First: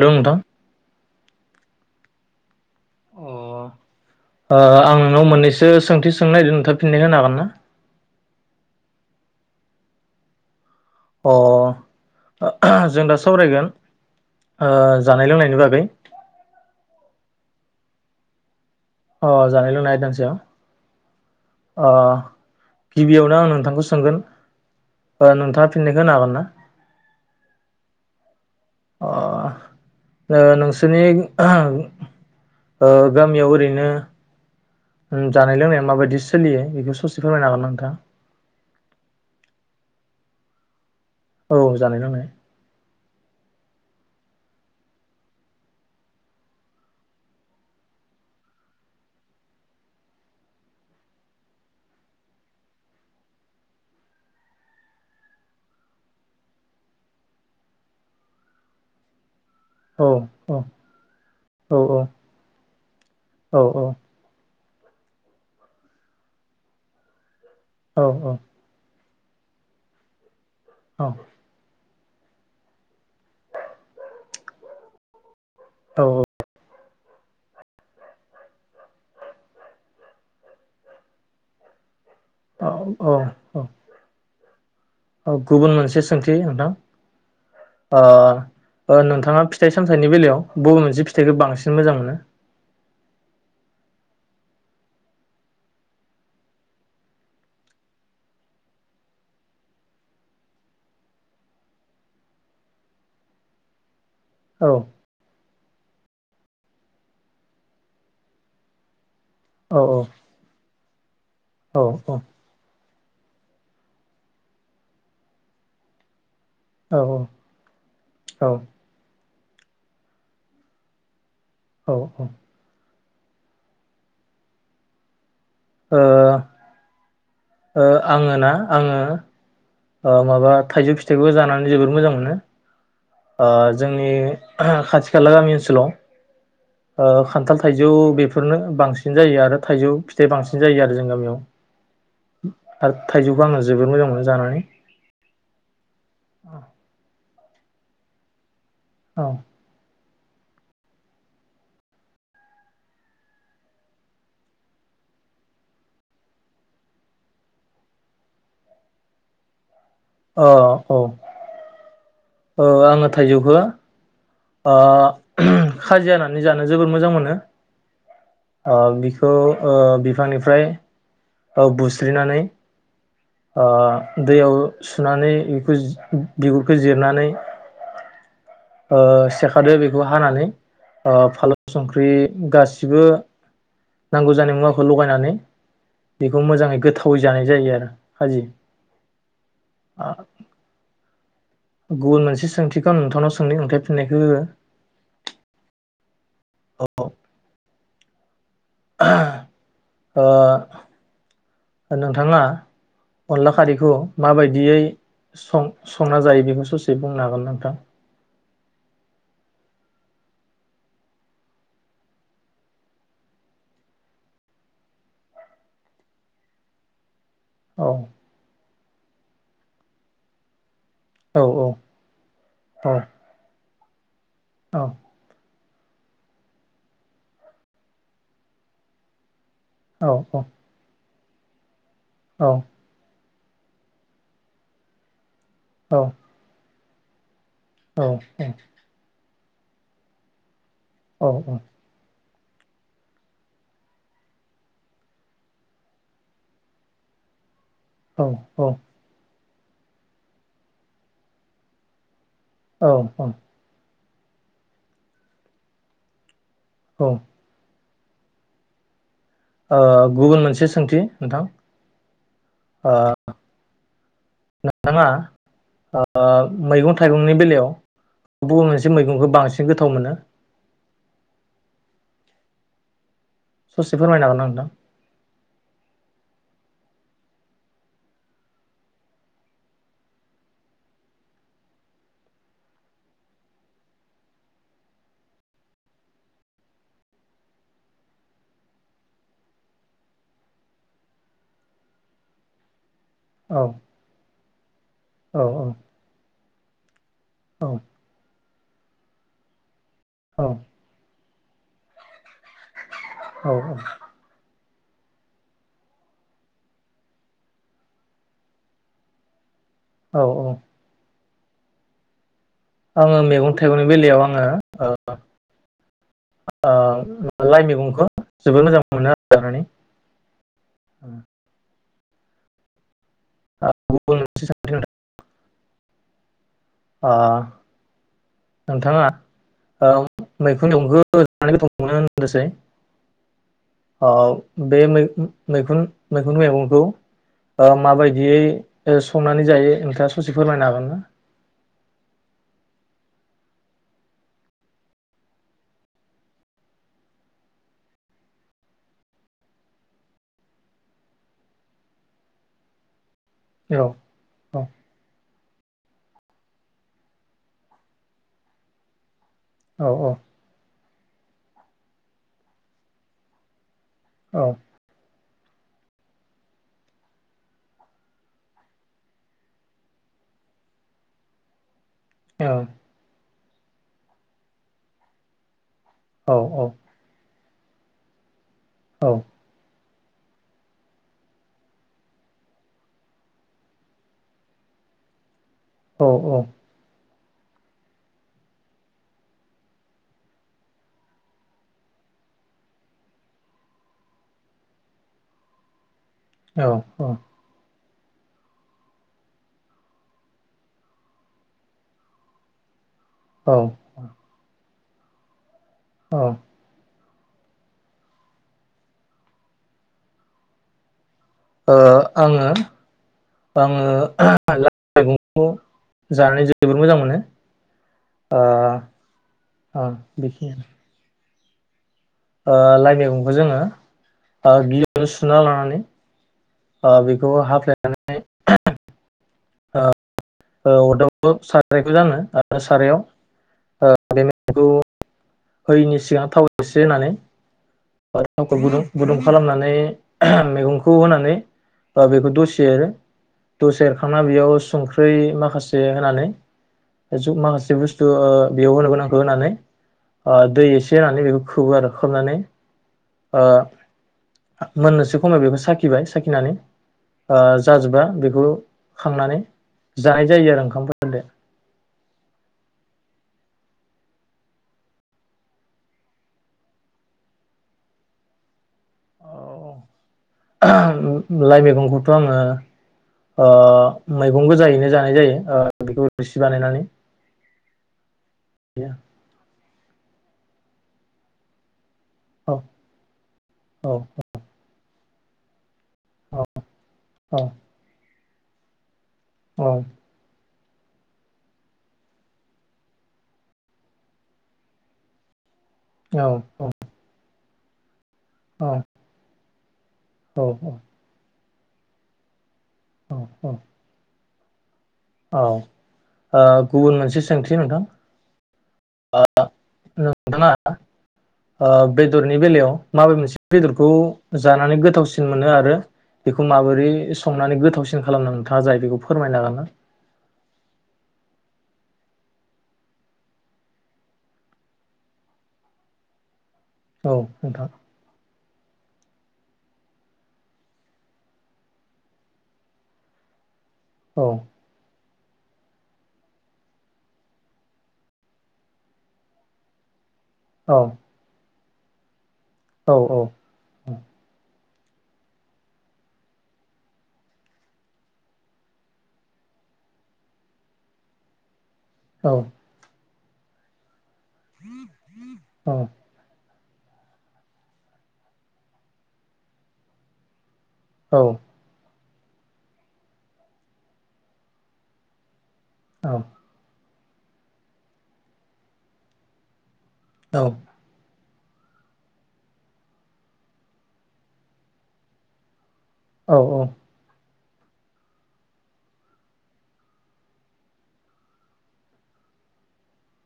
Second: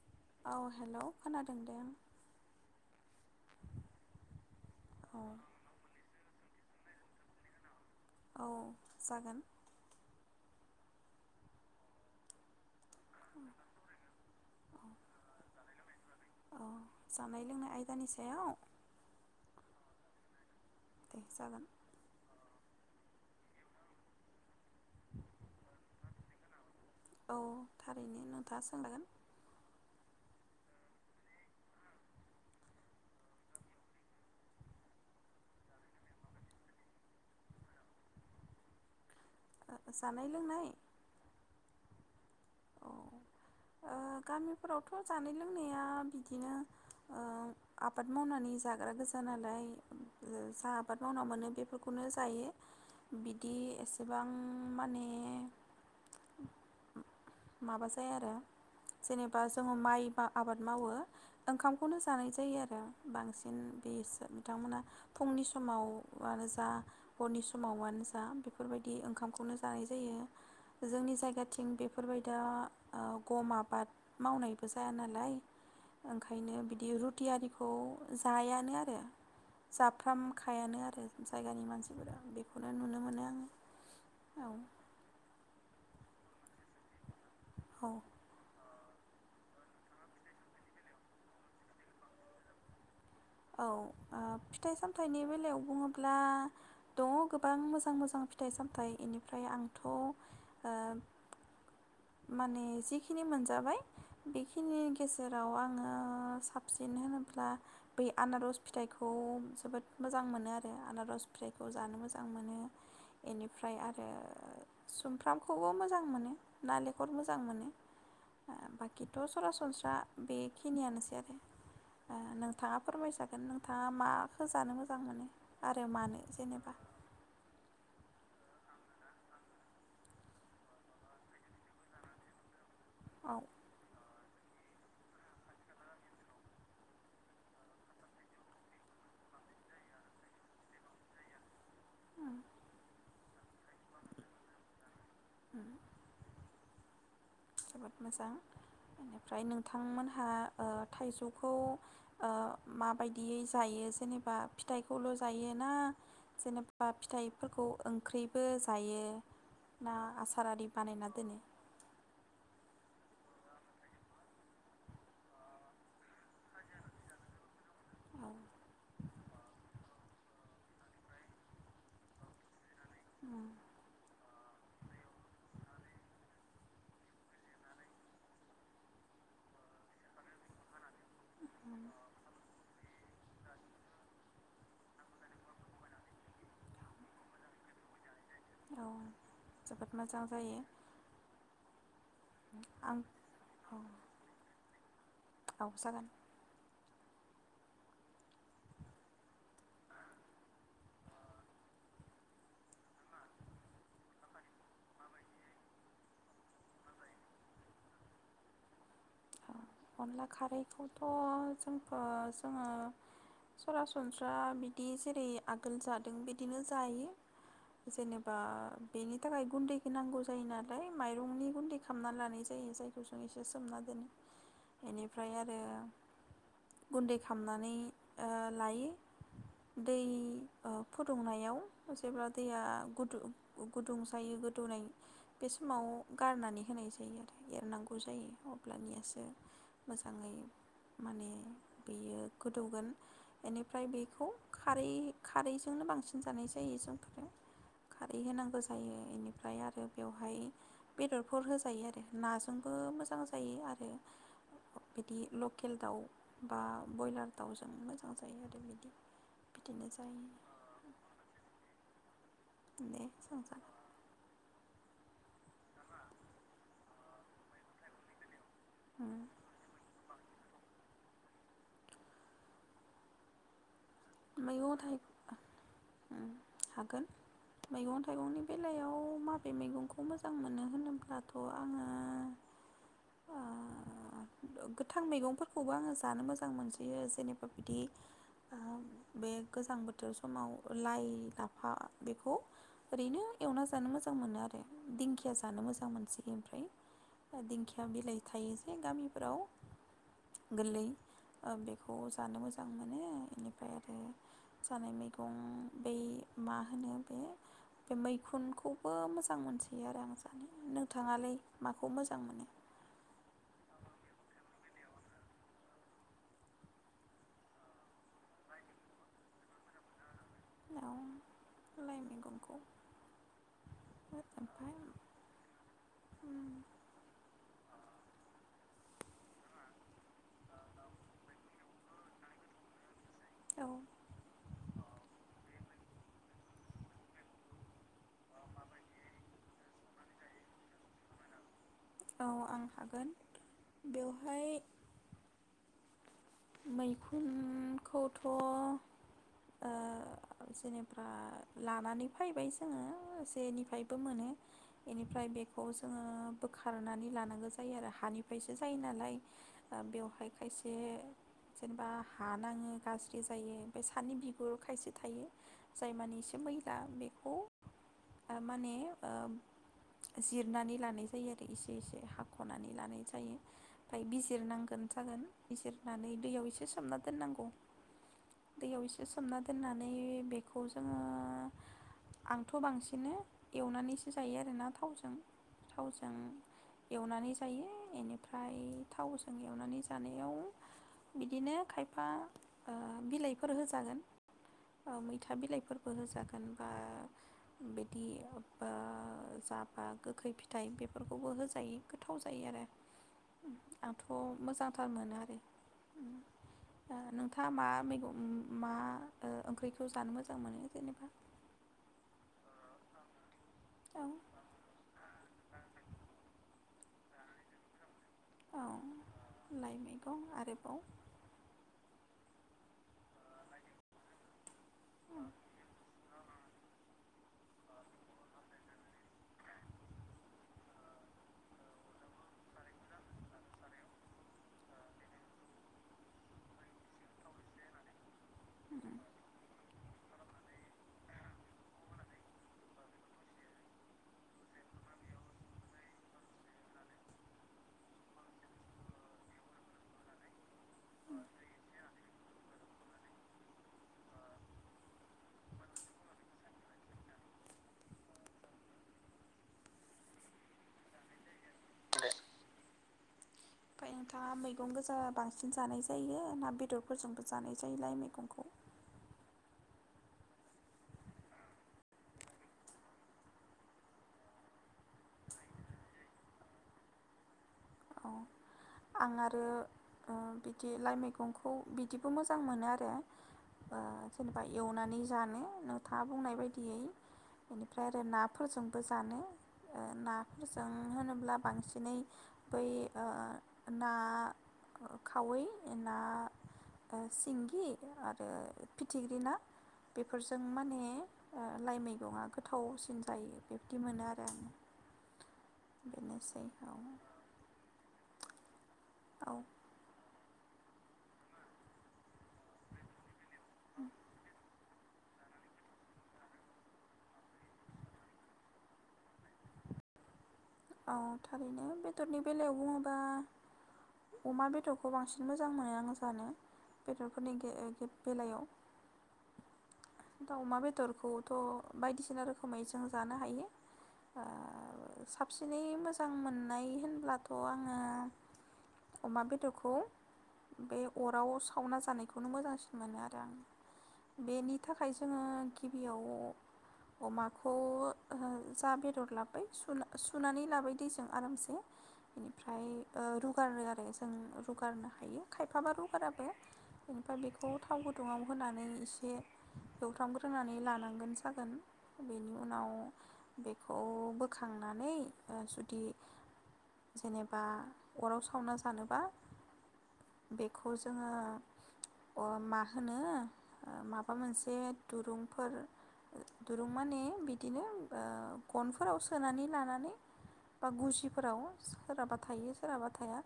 Hello नोंथां औ hello खोनादों दे आं अ ओ आं औ नोंनाव मोननैसो सोंथि सोंनो नागिरदों नोंथांङा फिननाय होनो हागोन ना औ जागोन अ जों दा सावरायगोन जानाय ओ लोंनायनि बागै [inaudible] औ जानाय लोंनाय आयदानि सायाव अ जानाय - लोंनाय आयदानि दे जागोन सायाव अ गिबियावनो आं नोंथांखौ सोंगोन नोंथांङा फिननायखौ होनो हागोन ना औ थारैनो नोंथां सो ओ नोंसोरनि गामियाव ओरैनो जानाय - लोंनाया माबायदि सोलियो बेखौ ससे फोरमायनो हागोन नोंथां जानाय - लोंनाय औ जानाय - लोंनाय औ ओ गामिफोरावथ' जानाय - लोंनाया बिदिनो आबाद मावनानै जाग्रा गोजा नालाय जा आबाद मावना मोनो बेफोरखौनो जायो बिदि एसेबां माने माबा जाया आरो जेनेबा बा जोङो माइ औ औ आबाद मावो औ ओंखामखौनो जानाय जायो आरो बांसिन औ बेसो बिथांमोना फुंनि समाव आरो जा हरनि स मावानो औ जा बेफोरबायदि ओंखामखौनो जानाय जायो जोंनि जायगाथिं बे बेफोरबायदा गम आबाद मावनायबो जाया नालाय ओंखायनो बिदि रुटि आरारिखौ जायानो आरो जाफ्रामखायानो आरो जायगानि मानसि औ औ औ औ औ गुबुन मोनसे सोंथि नोंथां औ अ नोंथाङा फिथाइ सामथाइनि बेलायाव बबे मोनसे फिथाइखौ बांसिन मोजां मोनो? औ फिथाइ सामथाइनि बेलायाव बुङोब्ला दङ गोबां मोजां मोजां फिथाइ सामथाइ इनिफ्राय आंथ ओ माने जिखिनि मोनजाबाय औ बेखिनि गेजेराव आं आङो साबसिन होनोब्ला बै आनारस फिथाइ खौ औ जोबोद मोजां मोनो आरो आनारस फिथाइखौ औ जानो औ मोजां मोनो बेनिफ्राय आरो सुमफ्रामखौबो मोजां मोनो औ नालेंखर मोजां मोनो ओ बाकि थ सरासनस्रा बेखिनियानोसै आरो औ ओ नोंथाङा फोरमायजागोन नोंथाङा माखौ जानो मोजां मोनो? आरो ओ मानो जेनेबा ओ आङो ना आङो ओ माबा थाइजौ फिथाइखौ जानानै जोबोद मोजां मोनो औ ओ जोंनि खाथि खाला गामि ओनसोलाव खानथाल थाइजौ बेफोरनो बांसिन जायो आरो थाइजौ फिथाइ बांसिन जायो आरो जोंनि गामियाव उम आरो थाइजौखौ आङो जोबद मोजां मोनो जानानै उम अ जोबोद मोजां औ बेनिफ्राय नोंथांमोन हा ओ थाइजौखौ माबायदियै जायो जेनेबा फिथाइखौल जायोना जेनेबा फिथाइफोरखौ ओंख्रिबो जायो ना अ आसार आरि बानायना दोनो? औ आङो थाइजौखो आ खाजि हानानानै जानो जोबोर मोजां मोनो औ आ बिखौ ओ बिफांनिफ्राय औ बुस्रिनानै उम अ दैयाव सुनानै बेखौ बिगुरखौ जिरनानै ओ सेखादो बेखौ हानानै ओ फानलौ संख्रि गासिबो नांगौ जानाय मुवाखौ लगायनानै बेखौ मोजाङै गोथावै जानाय जायो आरो खाजि औ जोबोद मोजां जायो गुबुन मोनसे सोंथिखौ आं नोंथांनाव सोंनि औ ओमफ्राय फिननायखौ हो औ जागोन औ ओ नोंथाङा अनला खारैखौ माबायदियै सं संना जायो बेखौ ससे बुंनो हागोनना नोंथां? औ अनला खारैखौथ' जोंथ' जोङो सरासनस्रा बिदि जेरै आगोल जादों बिदिनो जायो औ जेनेबा बेनि थाखाय गुन्दैखौ नांगौ जायोना लाय औ माइरंनि औ गुन्दै खालामना लानाय जायो औ जायखौ जों एसे सोमना दोनो बेनिफ्राय आरो गुन्दै खालामनानै ओ लायो दै औ औ ओ फुदुंनायाव जेब्ला औ दैया गुदु गुदुं जायो गोदौनाय बे समाव औ गारनानै होनाय जायो औ एरनांगौ जायो अब्लानियासो मोजाङै औ माने औ बेयो गोदौगोन बेनिफ्राय बेखौ खारै खारैजोंनो बांसिन जानाय जायो जों फोर खारै होनांगौ औ जायो बेनिफ्राय ओमफ्राय आरो बेवहाय बेदरफोर होजायो आरो नाजोंबो औ मोजां औ जायो आरो बिदि लकेल दाउ बा ओ ब्रयलार दाउजों मोजां जायो आरो बिदि ओ बिदिनो जायो गुबुन मोनसे सोंथि नोंथां ओ दे सोंजागोन नोंथाङा ओ मैगं थाइगंनि बेलायाव बबे मोनसे मैगंखौ उम बांसिन गोथाव मोनो? ससे फोरमायनो हागोन ना नोंथां? मैगं थाइ उम हागोन मैगं थाइगंनि बेलायाव माबे मैगंखौ मोजां मोनो होनोब्लाथ' आङो गोथां मैगंफोरखौबो आङो जानो मोजां मोनसोयो जेनेबा बिदि बे गोजां बोथोर समाव लाइ लाफा बेखौ ओरैनो औ एवना जानो मोजां मोनो आरो दिंखिया औ जानो औ मोजां मोनसै ओमफ्राय औ दिंखिया बिलाइ थायो गामिफोराव औ गोरलै बेखौ जानो मोजां मोनो बेनिफ्राय आरो जानाय मैगं बै मा होनो बे बे मैखुनखौबो मोजां मोनसोयो [unintelligible] औ औ मोनो नोंथाङालाय माखौ मोजां मोनो? आङो मैगं थाइगंनि बेलायाव आङो लाइ मैगंखौ जोबोद मोजां मोनो आरो माने ओं औ लाइ मैगंखौ गुबुन मफ मोनसे सोंथि [unintelligible] [inaudible] अ नोंथाङा मैखुन [unintelligible] जानानै गोथाव मोनो होनदोंसै औ औ बे मैखुन मैखुन मैगंखौ माबायदियै संनानै जायो नोंथाङा ससे फोरमायनो हागोन ना? औ आं हागोन बेवहाय मैखुनखौथ' जेनेबा लानानै फैबाय जोङो औ एनिफ्रायबो मोनो औ बेनिफ्राय बेखौ खौ जोङो बोखारनानै लानांगौ जायो आरो हानिफ्रायसो जायो नालाय औ बेवहाय खायसे जेनेबा हानाङो गाज्रि जायो ओमफ्राय सानि औ बिगुराव खायसे थायो जाय माने एसे मैला बेखौ माने जिरनानै लानाय जायो आरो एसे एसे औ हाख'नानै लानाय जायो ओमफ्राय बिजिरनांगोन जागोन बिजिरनानै औ दैैयाव एसे सोमना दोननांगौ दैयाव एसे औ सोमना दोननानै नेै बेखौ जोङो आंथ' बांसिन एवनानैसो जायो आरोना थावजों थावजों एवनानै जायो यिनिफ्राय थावजों एवनानै जानायाव बिदिनो खायफा बिलाइफोर होजागोन मैथा बिलाइफोर फोर होजागोन बा बिदि जाबा गोखै फिथाइ बेफोरखौबो होजायो गोथाव जायो आरो औ आंथ' मोजां थार मोनो आरो औ नोंथाङा मा मैगं मा ओंख्रिखौ जानो मोजां मोनो जेनेबा आङो आङो औ लाइ मैगंखौ जानानै [unintelligible] जोबोद मोजां मोनो औ लाइ आं मैगं बेखिनिआनो आरोबाव लाइ मैगंखौ जोङो गियावनो सुना लानानै बेखौ हाफ्लेयनानै अरदाब सारायखौ जानो आरो सारायाव बे मैगंखौ हैयैनि सिगां थाव एसे होनानै थावखौ गुदुं गुदुं खालामनानै मैगंखौ होनानै बा बेखौ दसे एर दसे एरखांना बेयाव संख्रै माखासे होनानै माखासे बुस्थु बेयाव होनोगोनांखौ होनानै दै एसे होनानै बेखौ खोबो आरो खोबनानै मोननोसो खमाव बेखौ साखिबाय साखिनानै जाजोबा बेखौ खांनानै जानाय जायो आरो ओंखामफोरदो [unintelligible] ओमफ्राय नोंथाङा मैगं गोजा बांसिन जानाय जायो ना बेदरफोरजोंबो जानाय जायोलाय मैगंखौ लाइ मैगंखौथ' आङो ओ मैगं गोजायैनो जानाय जायो ओ बेखौ रोसि बानायनानै औ आं आरो बिदि लाइ मैगंखौ बिदिबो मोजां औ मोनो आरो जेनेबा एवनानै जा जानो थांआ बुंनाय बायदियै बेनिफ्राय आरो ना फोरजोंबो जा जानो ना फोरजों होनोब्ला बांसिनै बै ना खावै ना औ-औ [unintelligible] आरो फिथिग्रि ना बेफोरजों औ माने लाइ मैगंआ गो गोथावसिन औ जायो बेबदि मोनो आरो आङो औ औ गुबुन मोनसे सोंथि नोंथां आ औ नों नोंथाङा बेदरनि बेलायाव माबे मोनसे बेदरखौ जानानै गोथावसिन मोनो आरो बेखौ माबोरै संनानै गोथावसिन खालामनो नोंथाङा जायो बेखौ फोरमायनो हागोनना? अ थारैनो बेदरनि बेलायाव बुङोबा अमा बेदरखौ बांसिन मोजां मोनो आं जानो औ बेदरफोरनि नोंथां [unintelligible] बेलायाव दाउमा बेदरखौथ' बायदिसिना रोखोमै जों जानो हायो। ओ औ साबसिनै मोजां मोननाय होनब्लाथ' आङो अमा बेदरखौ औ बे अराव सावना जानायखौ खौनो मोजांसिन औ मोनो आरो आं बेनि थाखाय जोङो गिबियाव अमाखौ [unintelligible] बेदर लाबबाय सुना सुनानै लाबाय दै जों आरामसे औ बेनिफ्राय ओ रू गारो आरो ए जों रुगारनो हायो खायफाबा औ रुगाराबो ओमफाय बेखौ थाव गुदुङाव होनानै इसे एवफ्रामग्रोनानै ला नांगोन सागोन बेनि उनाव बेखौ बोखां नानै ओ सु दि औ जेनेबा अराव सावना जानोबा औ बेखौ जोङो अ मा होनो माबा मोनसे दुरुंफोर औ दुरुंमाने बि बिदिनो ओ गनफोराव सोनानै लानानै बा गुजिफोराव सोराबा थायो सोराबा थाया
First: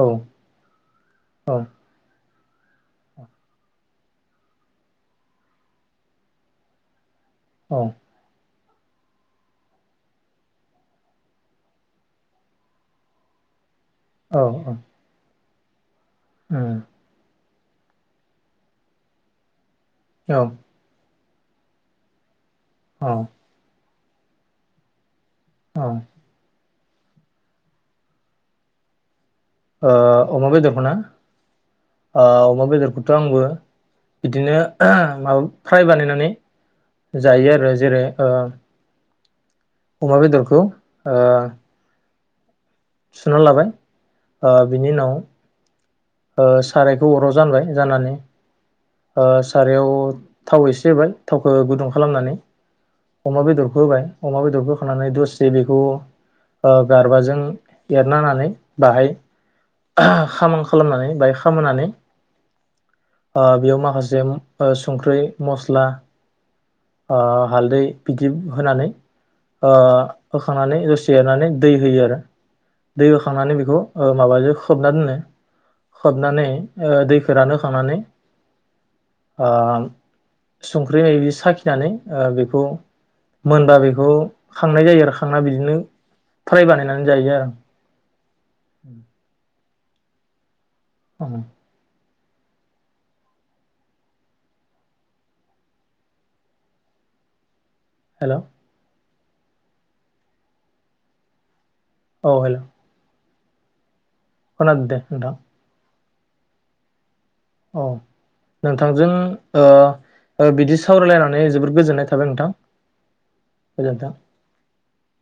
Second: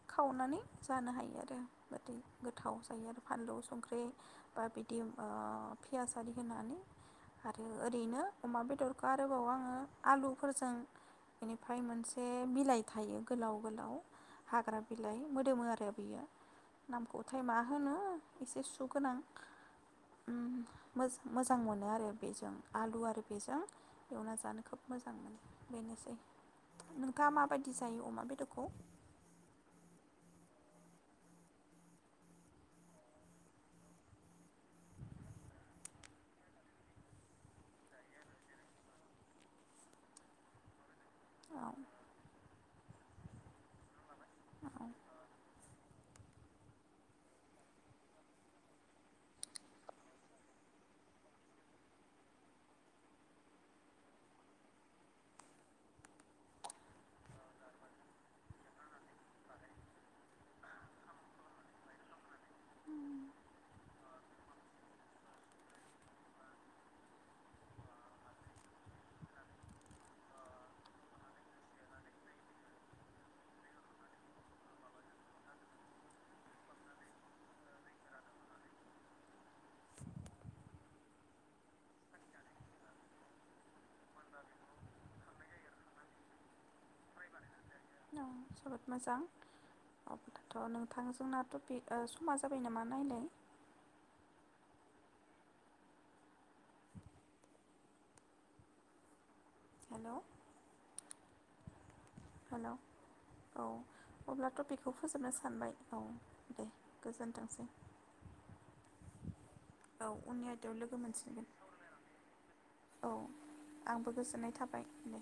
औ उम खावनानै जानो हायो औ आरो बादै गोथाव जायो आरो फानलु संख्रि बा बिदि ओ पियास आरि होनानै आरो ओरैनो अमा बेदरखौ आरोबाव आङो आलु फोरजों बेनिफाय मोनसे बिलाइ थायो गोलाव गोलाव हग्रााबिलाय मोदोमो आरो बियो नामखौ फाय मा होनो इसे सुगोनां ओम मोजां मोजां मोनो आरो बेजों आलु औ आरो बेिजों एवना जानो खोब मोजां मोनो औ ओ बेनोसै नोंथाङा माबायदि जायो अमा बेदरखौ ओ अमा बेदरखौ ना ओ अमा बेदरखौथ' आंबो बिदिनो माबा फ्राय बानायनानै जायो आरो जेरै ओ अमा बेदरखौ ओ औ सुुनानै लाबाय ओ बिनि उनाव सारायखौ अराव जानबाय जाननानै सारायाव थाव एसे होबाय थावखौ गुदुं खालामनानै अमा बेदरखौ होबाय अमा बेदरखौ होखांनानै दसे बेखौ गारबाजों एरनानानै बाहाय खाम खालामनानै बाहाय खामहोनानै बेयाव माखासे संख्रि मस्ला ओ हालदै बिदि होनानै ओ होखांनानै दसे एरनानै दै होयो आरो दै होखांनानै बेखौ माबाजों खोबना दोनो खोबनानै दैखौ रानहोखांनानै ओ संख्रि साखि फिनानै बेखौ मोनबा बेखौ खांनाय जायो आरो खांना बिदिनो फ्राय बानायनानै जायो आरो आं जोबोद मोजां दं नोंथां जोंना आं तपिगा समा जाबाय नामा नायलाय हेलौ हेलौ औ हेल' अब्लाथ' खोनादों तपिगखौ दे फोजोबनो नोंथां सानबाय औ दे गोजोनथोंसै औ नोंथांजों औ उननि ओ आयदायाव बिदि लोगो सावरायलायनानै मोनसिनगोन जोबोद गोजोननाय थाबाय नोंथां औ आंबो गोजोनथों गोजोननाय थाबाय दे